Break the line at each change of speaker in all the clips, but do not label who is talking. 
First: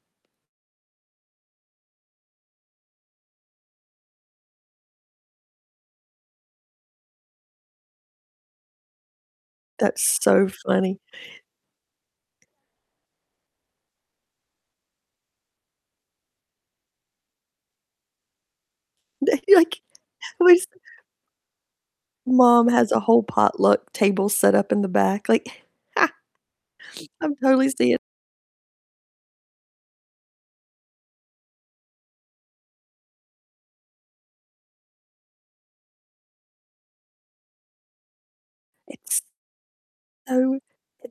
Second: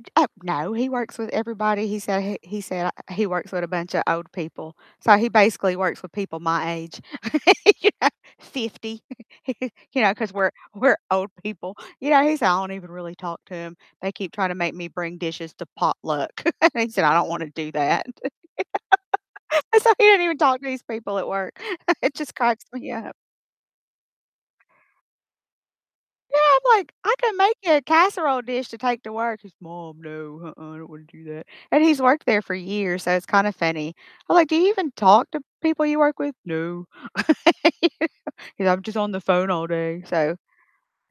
J Uh, no, he works with everybody, he said he he said, ah he works with a bunch of old people, so he basically works with people my age, you know, 50.
That's
You know, 'cause
so
we're we're
funny.
old people. You know, he said, "I don't even really talk to 'em. They keep trying to make me bring dishes to potluck." And he said, "I don't wanna do that."
Like
So he doesn't even talk to
[unintelligible]
these people at work. It just cracks
"Mom
me
has a
up.
whole potluck table set up in the back." Like
Yeah, I'm like, "I
I'm
could make
totally
you a
seeing it.
casserole dish to take to work." He's, "Mom, no, uh-uh, I don't wanna do that." And he's worked there for years, so it's kinda funny. I'm like, "Do you even talk to people you work with?" "No." He goes, "I'm just on the
It's
phone all day." So
Oh,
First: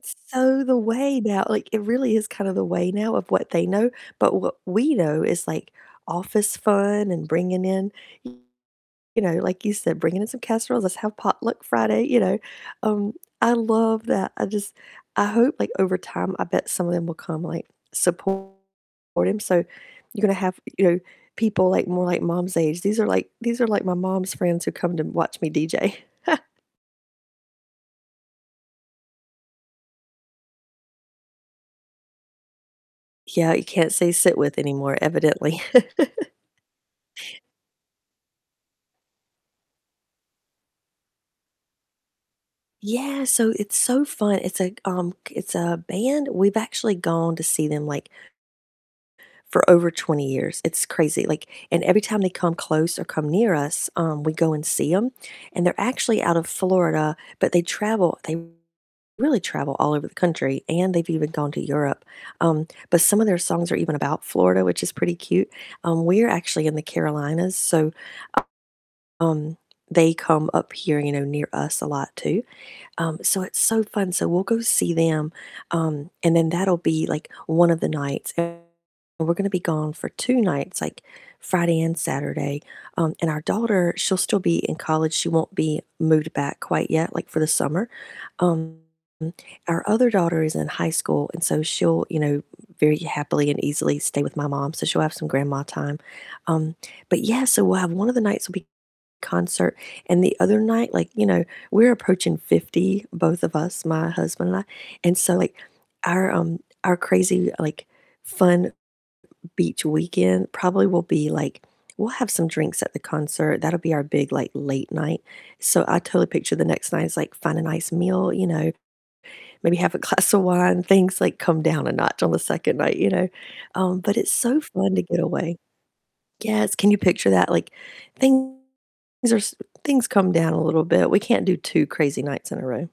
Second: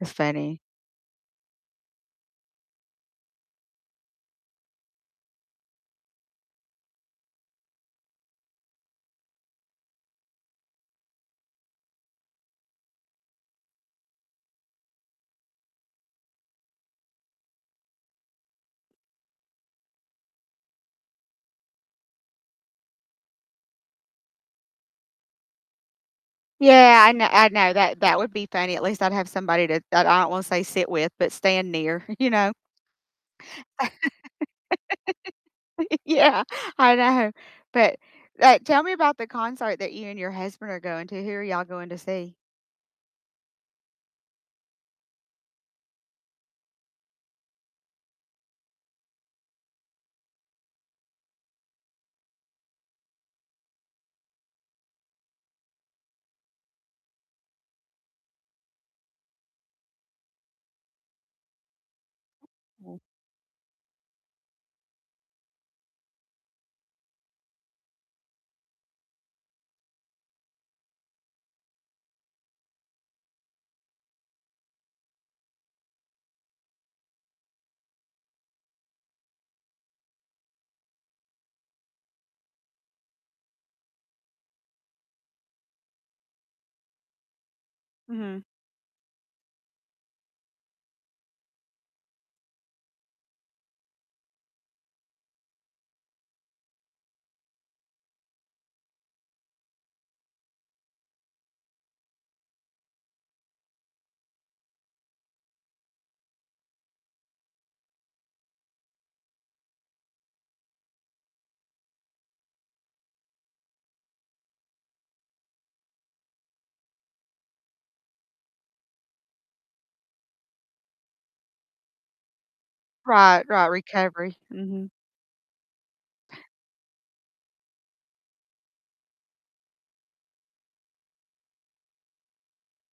it's funny.
so the way now, like it really is kind of the way now of what they know. But what we know is like office fun and bringing in [unintelligible] you know, like you said, bringing in some casseroles, let's have potluck Friday, you know? Um, I love that. I just, I hope like over time I bet some of them will come, like support him, so you're gonna have, you know, people like more like Mom's age. "These are like these are like my mom's friends who come to watch me DJ."
Yeah, I kn I know, that that would be funny. At least I'd have somebody to that I don't wanna say sit with, but stand near, you know?
Yeah, you can't say sit with anymore evidently.
Yeah, I know. But, uh, tell me about the concert that you and your husband are going to, who are y'all going to see?
Yeah, so it's so fun, it's like, um, it's a band. We've actually gone to see them like for over 20 years. It's crazy, like, and every time they come close or come near us, um, we go and see 'em, and they're actually out of Florida, but they travel. They really travel all over the country, and they've even gone to Europe, um, but some of their songs are even about Florida, which is pretty cute. Um, we're actually in the Carolinas, so, uh um, they come up here, you know, near us a lot too. Um, so it's so fun, so we'll go see them, um, and then that'll be like one of the nights. And we're gonna be gone for 2 nights, like Friday and Saturday, um, and our daughter, she'll still be in college, she won't be moved back quite yet, like for the summer.
Mhm.
Um, our other daughter is in high school, and so she'll, you know, very happily and easily stay with my mom, so she'll have some grandma time. Um, but yeah, so we'll have one of the nights will be concert, and the other night, like, you know, we're approaching 50 - both of us, my husband and I- and so like our, um, our crazy like fun beach weekend probably will be like, we'll have some drinks at the concert. That'll be our big like late night. So I totally picture the next night as like find a nice meal, you know, maybe have a glass of wine, things like come down a notch on the 2nd night, you know?
Right, right,
Um, but it's
recovery.
so
Mhm.
fun to get away. Yes. Can you picture that? Like, things are s things come down a little bit. We can't do 2 crazy nights in a row.